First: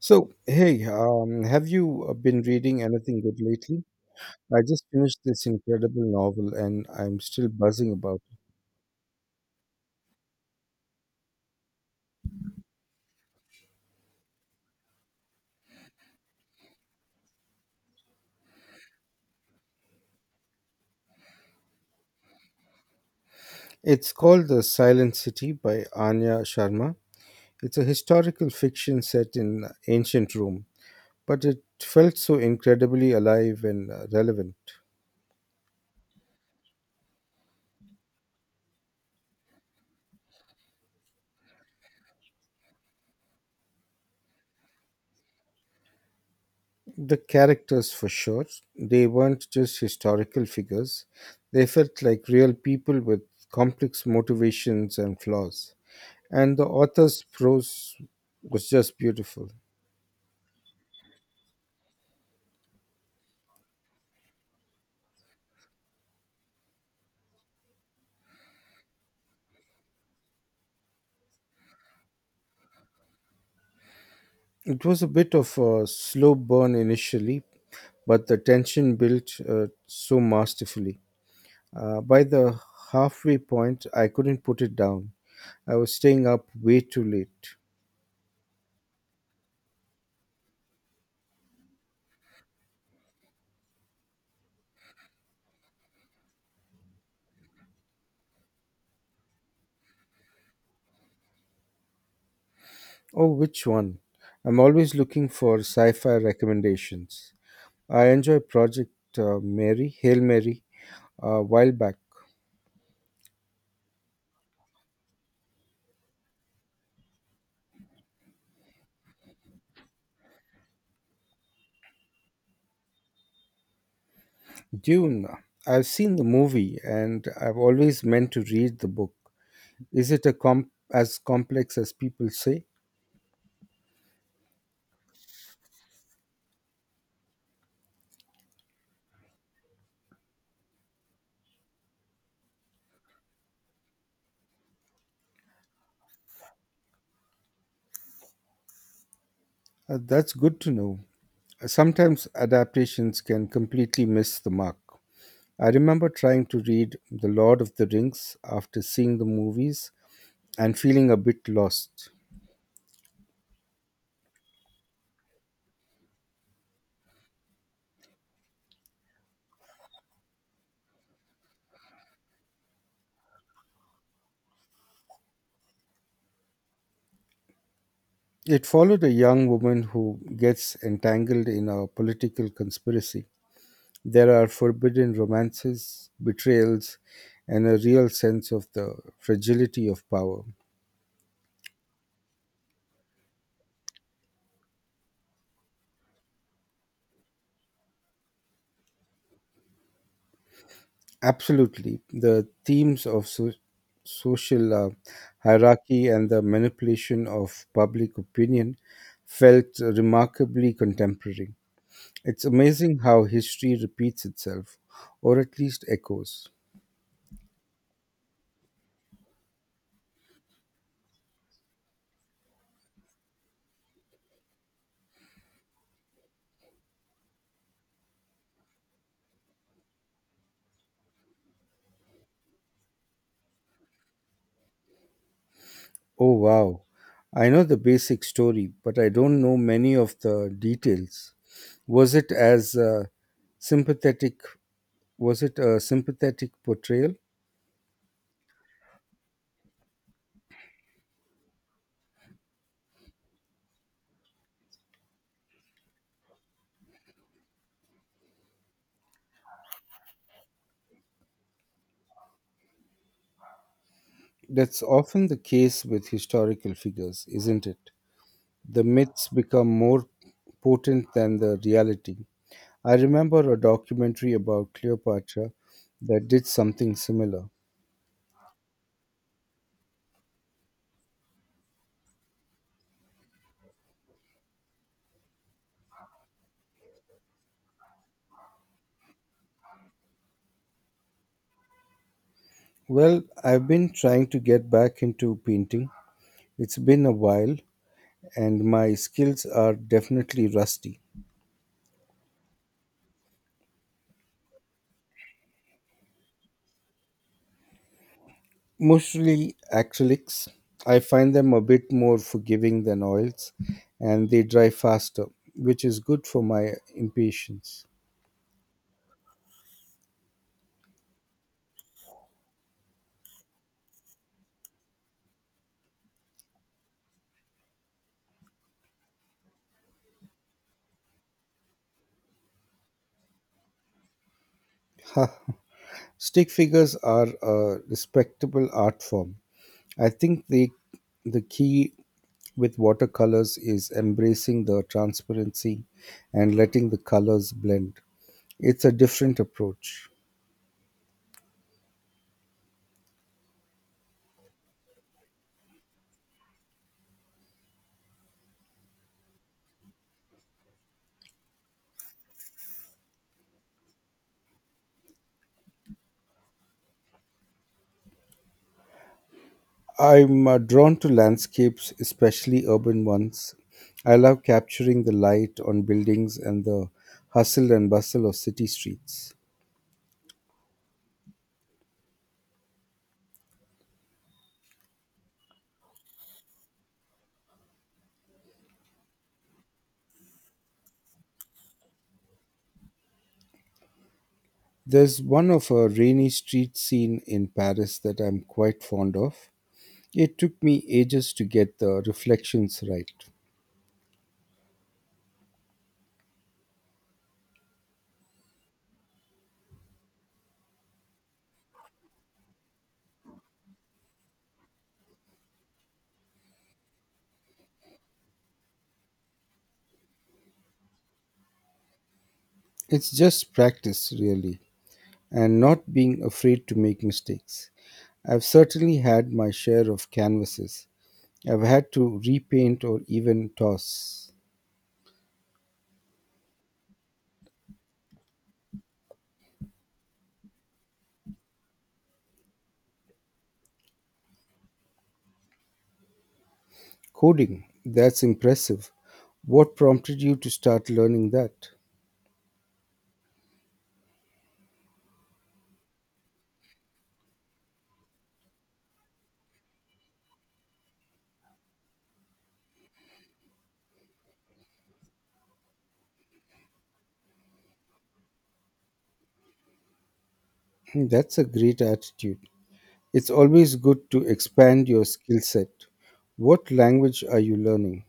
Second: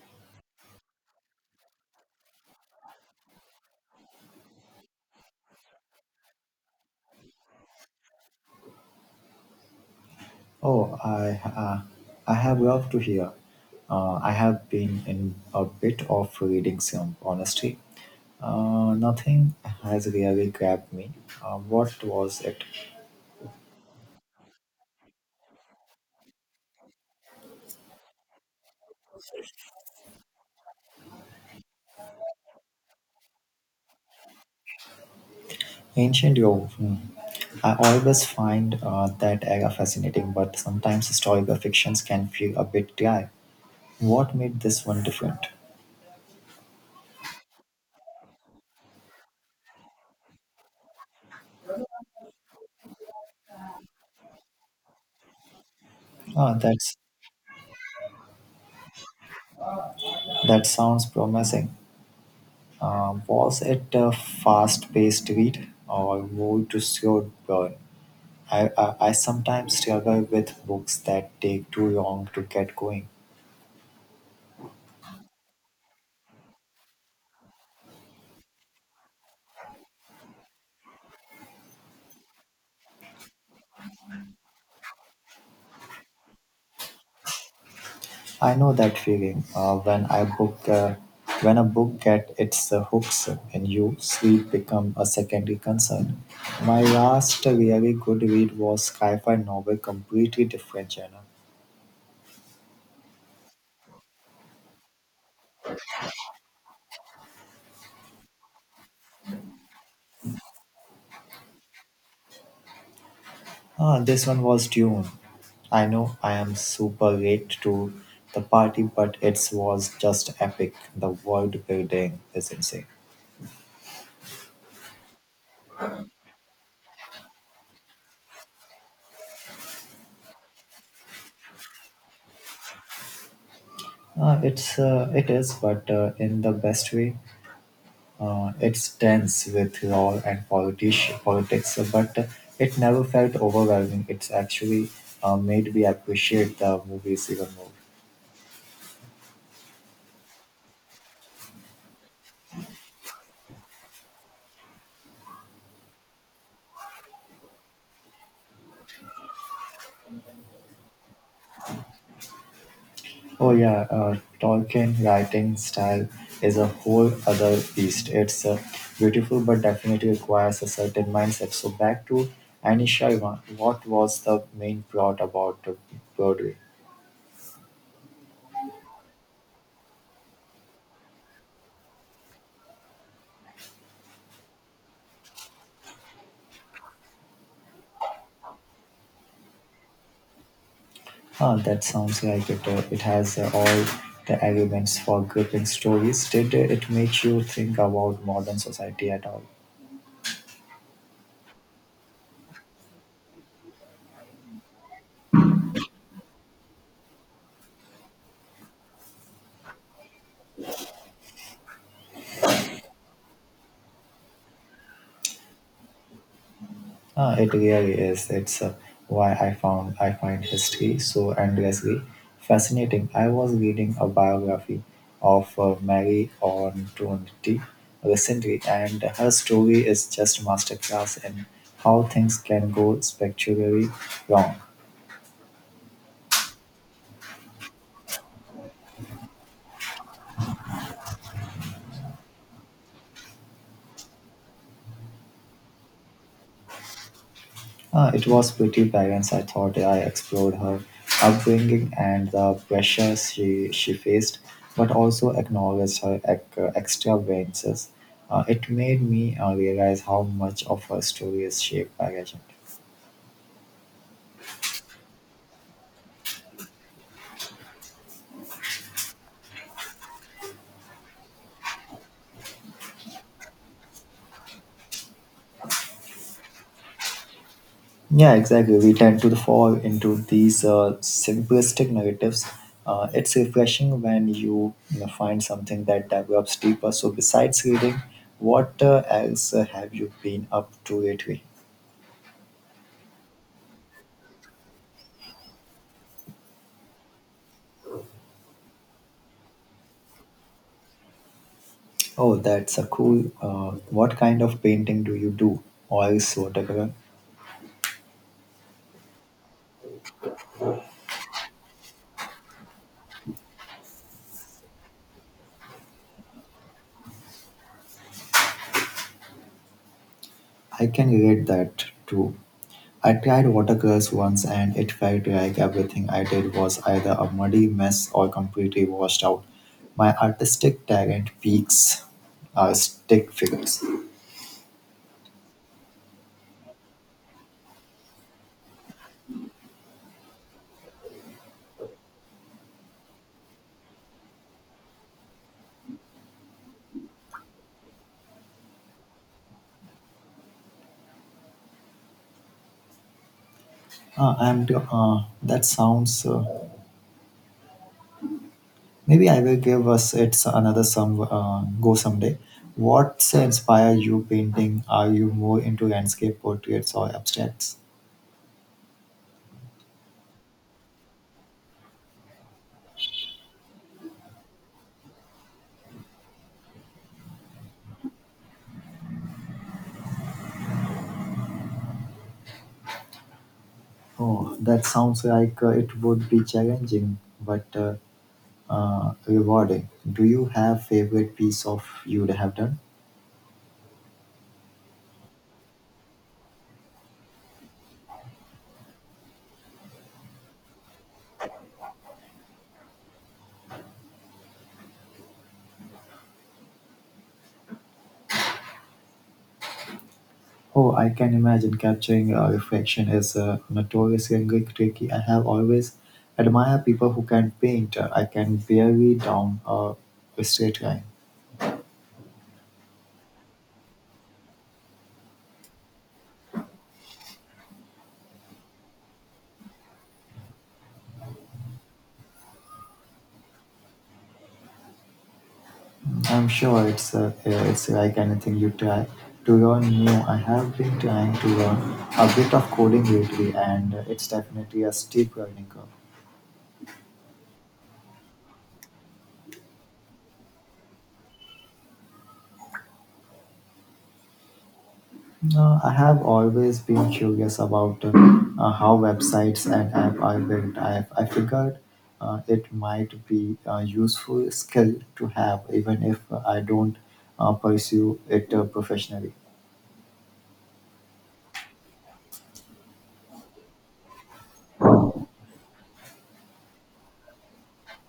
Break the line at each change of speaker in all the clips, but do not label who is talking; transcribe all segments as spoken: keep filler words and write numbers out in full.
So, hey, um, have you uh, been reading anything good lately? I just finished this incredible novel and I'm still buzzing about it.
Oh, I uh, I have loved to hear. Uh, I have been in a bit of reading some honesty. Uh, nothing has really grabbed me. Uh, what was it?
It's called The Silent City by Anya Sharma. It's a historical fiction set in uh, ancient Rome, but it felt so incredibly alive and uh, relevant.
Ancient Rome. Hmm. I always find uh, that era fascinating, but sometimes historical fictions can feel a bit dry. What made this one different?
The characters, for sure, they weren't just historical figures, they felt like real people with complex motivations and flaws.
Ah,
And the
that's
author's prose was just beautiful.
that sounds promising. Um, was it a fast-paced read or more to slow burn? I, I, I sometimes struggle with books that take too long to get going.
It was a bit of a slow burn initially, but the tension built uh, so masterfully. Uh, by the halfway point, I couldn't put it down. I was staying up way too late.
I know that feeling. Uh, when I book, uh, when a book gets its uh, hooks in you, sleep become a secondary concern. My last really good read was sci-fi novel, completely different genre.
Oh, which one? I'm always looking for sci fi recommendations. I enjoy Project uh, Mary, Hail Mary, a while back.
Ah, this one was Dune. I know I am super late to the party, but it was just epic. The world building is insane.
Dune. I've seen the movie and I've always meant to read the book. Is it a comp- as complex as people say?
Uh, it's uh, it is, but uh, in the best way. Uh, it's tense with law and politics, politics, but uh, it never felt overwhelming. It's actually uh, made me appreciate the movies even more.
Uh, that's good to know. Sometimes adaptations can completely miss the mark. I remember trying to read The Lord of the Rings after seeing the movies and feeling a bit lost.
Oh yeah, uh, Tolkien writing style is a whole other beast. It's uh, beautiful, but definitely requires a certain mindset. So back to Anisha, what was the main plot about uh, Broadway?
It followed a young woman who gets entangled in a political conspiracy. There are forbidden romances, betrayals, and a real sense of the fragility of power.
Ah, that sounds like it. Uh, it has uh, all the elements for gripping stories. Did uh, it make you think about modern society at all?
Absolutely. The themes of so- social uh, hierarchy and the manipulation of public opinion felt remarkably contemporary. It's amazing how history repeats itself, or at least echoes.
Ah, it really is. It's uh, why I found I find history so endlessly fascinating. I was reading a biography of uh, Mary Antoinette recently, and her story is just masterclass in how things can go spectacularly wrong.
Oh, wow. I know the basic story, but I don't know many of the details. Was it as uh, sympathetic? Was it a sympathetic portrayal?
Uh, it was pretty balanced. I thought, yeah, I explored her upbringing and the pressures she, she faced, but also acknowledged her ec- uh, extravagances. Uh, it made me uh, realize how much of her story is shaped by legend.
That's often the case with historical figures, isn't it? The myths become more potent than the reality. I remember a documentary about Cleopatra that did something similar.
Yeah, exactly. We tend to fall into these uh, simplistic narratives. Uh, it's refreshing when you, you know, find something that develops deeper. So, besides reading, what uh, else uh, have you been up to lately?
Well, I've been trying to get back into painting. It's been a while, and my skills are definitely rusty.
Oh, that's a cool. Uh, what kind of painting do you do? Oils, watercolor?
Mostly acrylics. I find them a bit more forgiving than oils, and they dry faster, which is good for my impatience.
I can relate that too. I tried watercolors once and it felt like everything I did was either a muddy mess or completely washed out. My artistic talent peaks are stick figures.
Ha! Stick figures are a respectable art form. I think the the key with watercolors is embracing the transparency and letting the colors blend. It's a different approach.
Uh, I'm, uh, that sounds. Uh, maybe I will give us it's another some uh, go someday. What's inspire you painting? Are you more into landscape portraits or abstracts?
I'm uh, drawn to landscapes, especially urban ones. I love capturing the light on buildings and the hustle and bustle of city streets.
Oh, that sounds like uh, it would be challenging, but uh, uh, rewarding. Do you have favorite piece of you'd have done?
There's one of a rainy street scene in Paris that I'm quite fond of. It took me ages to get the reflections right.
Oh, I can imagine capturing a reflection is uh, notoriously tricky. I have always admired people who can paint. Uh, I can barely down uh, a straight line.
It's just practice, really, and not being afraid to make mistakes. I've certainly had my share of canvases I've had to repaint or even toss.
I'm sure it's uh, uh, it's like anything you try to learn new. I have been trying to learn a bit of coding lately, and uh, it's definitely a steep learning curve.
Coding, that's impressive. What prompted you to start learning that?
Uh, I have always been curious about uh, uh, how websites and app are built. I, I figured uh, it might be a useful skill to have, even if I don't uh, pursue it uh, professionally.
Hmm, that's a great attitude. It's always good to expand your skill set. What language are you learning?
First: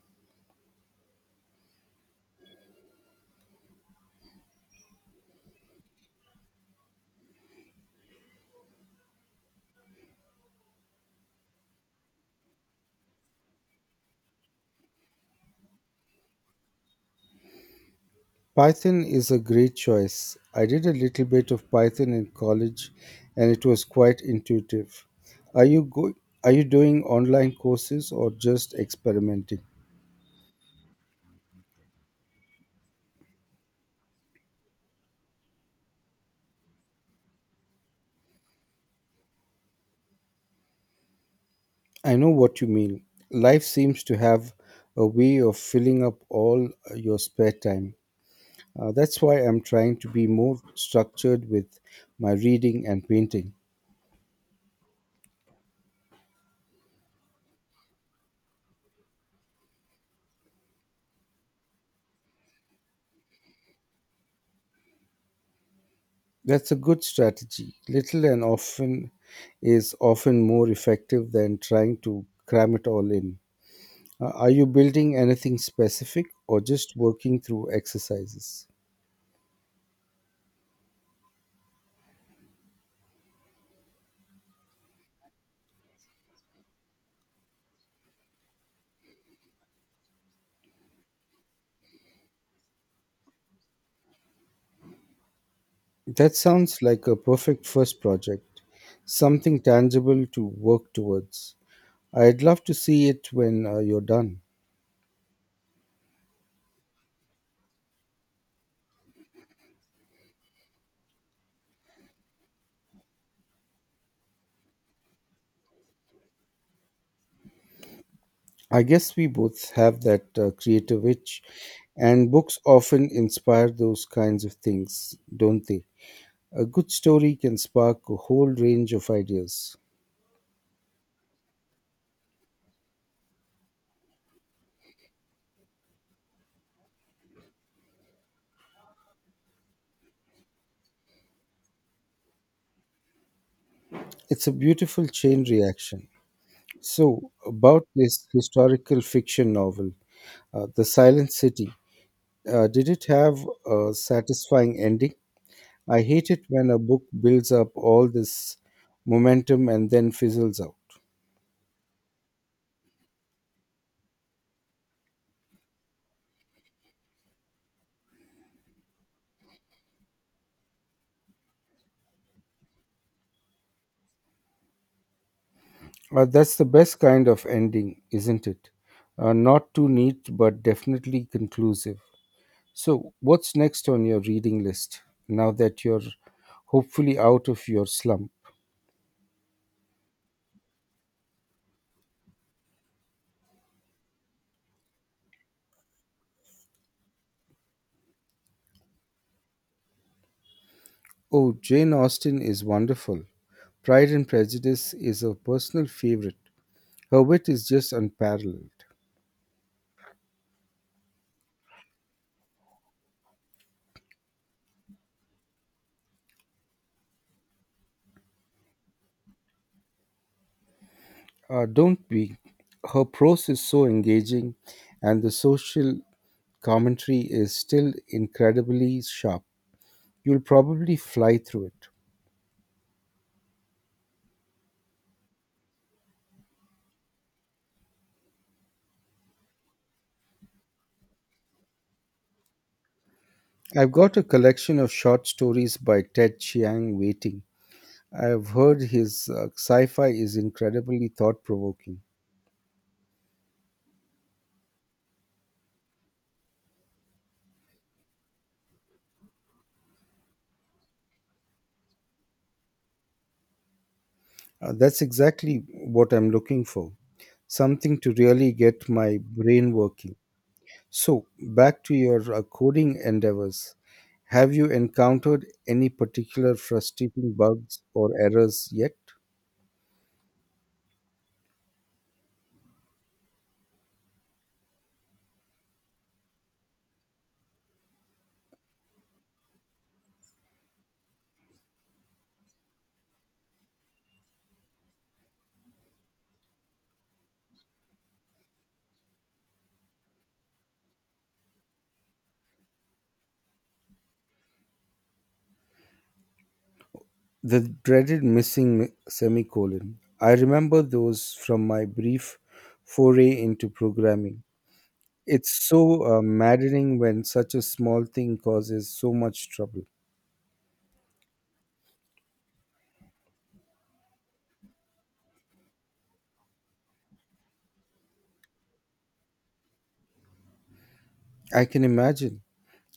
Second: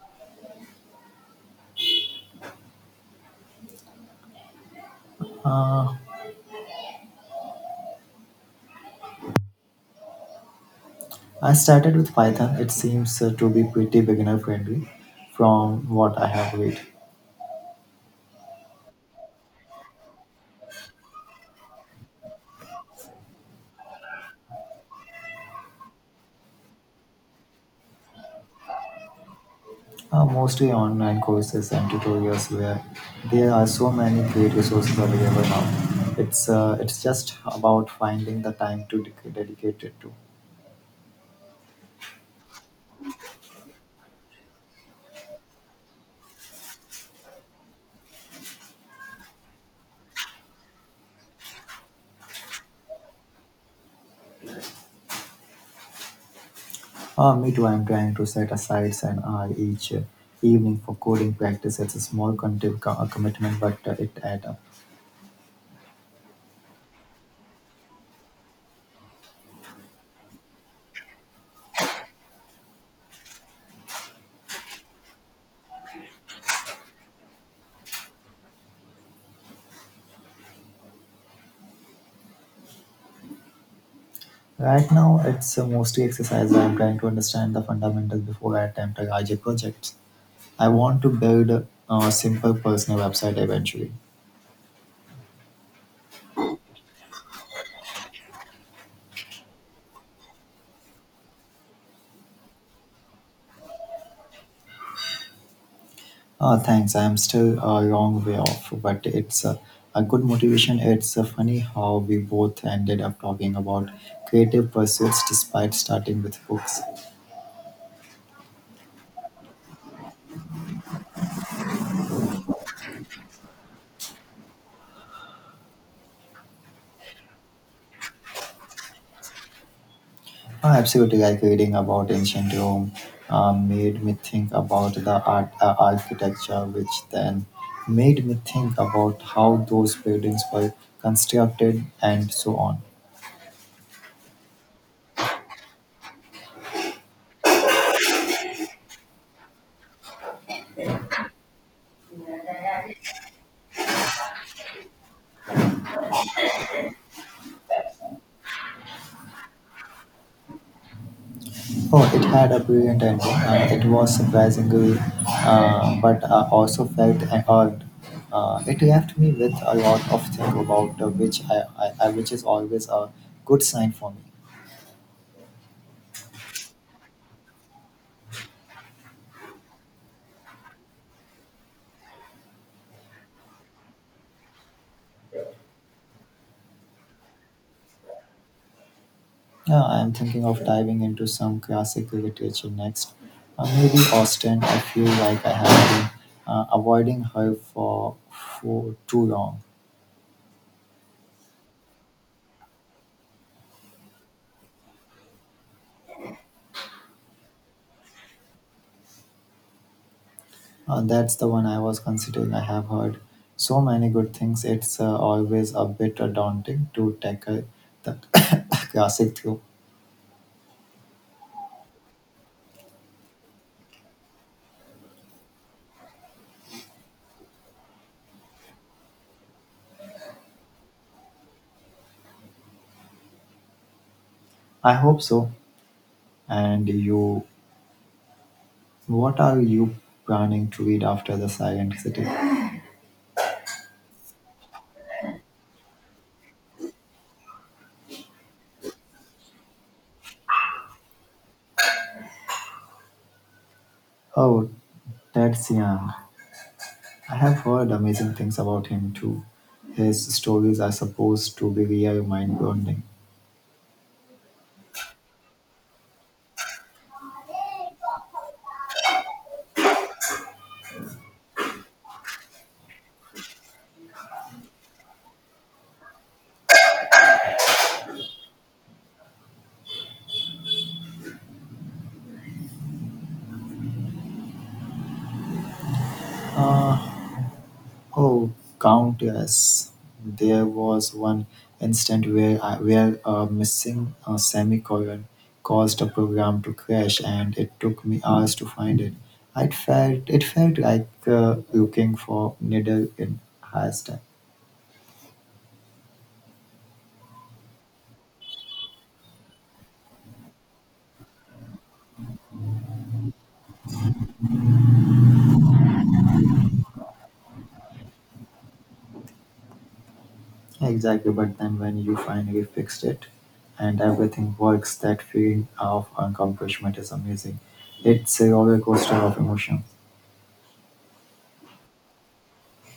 I started with Python. It seems uh, to be pretty beginner friendly from what I have read.
Python is a great choice. I did a little bit of Python in college and it was quite intuitive. Are you go- are you doing online courses or just experimenting?
Uh, mostly online courses and tutorials where there are so many great resources available now. It's uh, it's just about finding the time to dec- dedicate it to.
I know what you mean. Life seems to have a way of filling up all your spare time. Uh, that's why I'm trying to be more structured with my reading and painting.
Uh, me too. I'm trying to set aside an hour each uh, evening for coding practice. It's a small conti- co- uh, commitment, but uh, it adds up.
That's a good strategy. Little and often is often more effective than trying to cram it all in. Uh, are you building anything specific or just working through exercises?
Right now, it's uh, mostly exercise. I'm trying to understand the fundamentals before I attempt a larger project. I want to build a, a simple personal website eventually.
That sounds like a perfect first project, something tangible to work towards. I'd love to see it when uh, you're done.
Uh, thanks. I'm still a long way off, but it's uh, a good motivation. It's uh, funny how we both ended up talking about creative pursuits despite starting with books.
I guess we both have that uh, creative itch, and books often inspire those kinds of things, don't they? A good story can spark a whole range of ideas.
I absolutely like reading about ancient Rome. Uh, made me think about the art uh, architecture, which then made me think about how those buildings were constructed and so on.
It's a beautiful chain reaction. So, about this historical fiction novel, Uh, the Silent City. Uh, did it have a satisfying ending? I hate it when a book builds up all this momentum and then fizzles out.
Oh, it had a brilliant ending. Uh, it was surprisingly, uh, but I also felt hurt. Uh, it left me with a lot of things about uh, which I, I, I, which is always a good sign for me.
Uh, that's the best kind of ending, isn't it? Uh, not too neat, but definitely conclusive. So, what's next on your reading list now that you're hopefully out of your slump?
Yeah, I am thinking of diving into some classic literature next. Uh, maybe Austen. I feel like I have been uh, avoiding her for for too long.
Oh, Jane Austen is wonderful. Pride and Prejudice is a personal favorite. Her wit is just unparalleled.
Uh, that's the one I was considering. I have heard so many good things. It's uh, always a bit uh, daunting to tackle the classic through.
Uh, don't we? Her prose is so engaging, and the social commentary is still incredibly sharp. You'll probably fly through it.
I hope so. And you, what are you planning to read after the Silent City?
I've got a collection of short stories by Ted Chiang waiting. I've heard his uh, sci fi is incredibly thought provoking.
Oh, that's Young. I have heard amazing things about him too. His stories are supposed to be real mind-blowing.
Uh, that's exactly what I'm looking for, something to really get my brain working. So, back to your uh, coding endeavors. Have you encountered any particular frustrating bugs or errors yet?
Oh, countless. There was one instant where, I, where a missing uh, semicolon caused a program to crash, and it took me hours to find it. I felt it felt like uh, looking for needle in haystack.
The dreaded missing mi- semicolon. I remember those from my brief foray into programming. It's so uh, maddening when such a small thing causes so much trouble.
Exactly, but then when you finally fixed it, and everything works, that feeling of accomplishment is amazing. It's a roller coaster of emotion.
I can imagine.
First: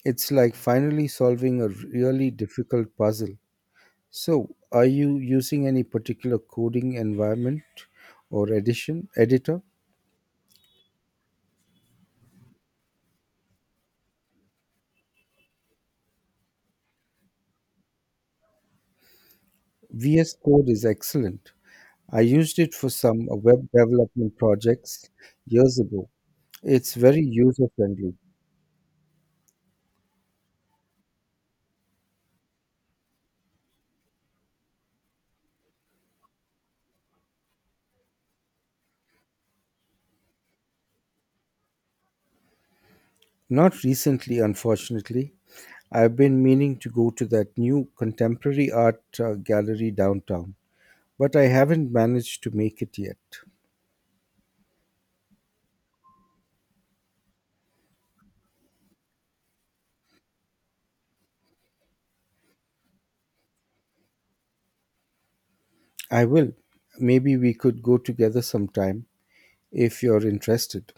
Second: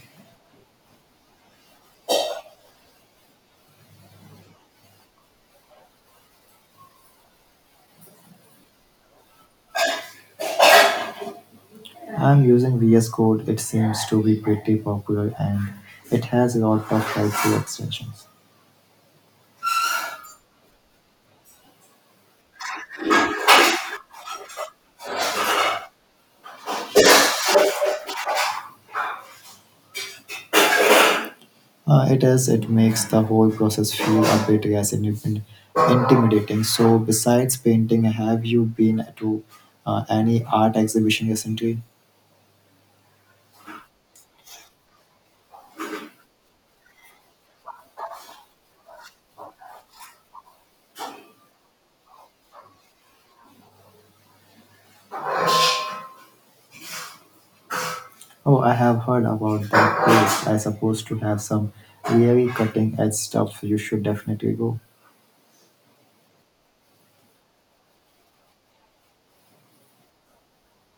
It's like finally solving a really difficult puzzle. So, are you using any particular coding environment or edition editor?
I'm using V S Code, it seems to be pretty popular and it has a lot of helpful extensions.
V S Code is excellent. I used it for some web development projects years ago. It's very user friendly.
Uh, it is, it makes the whole process feel a bit less in- intimidating. So besides painting, have you been to uh, any art exhibition recently?
Not recently, unfortunately. I've been meaning to go to that new contemporary art uh, gallery downtown, but I haven't managed to make it yet.
Oh, I have heard about that place. I supposed to have some really cutting edge stuff. You should definitely go.
I will. Maybe we could go together sometime if you're interested.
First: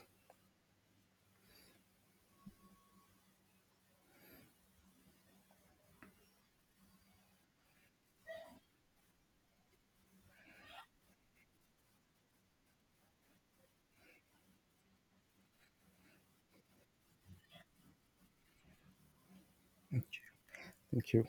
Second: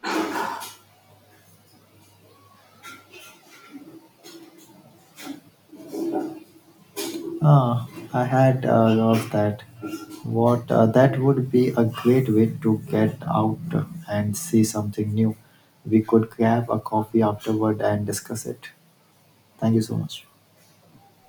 Ah, I had uh, loved that. What uh, that would be a great way to get out and see something new. We could grab a coffee afterward and discuss it. Thank you so much.
Thank you.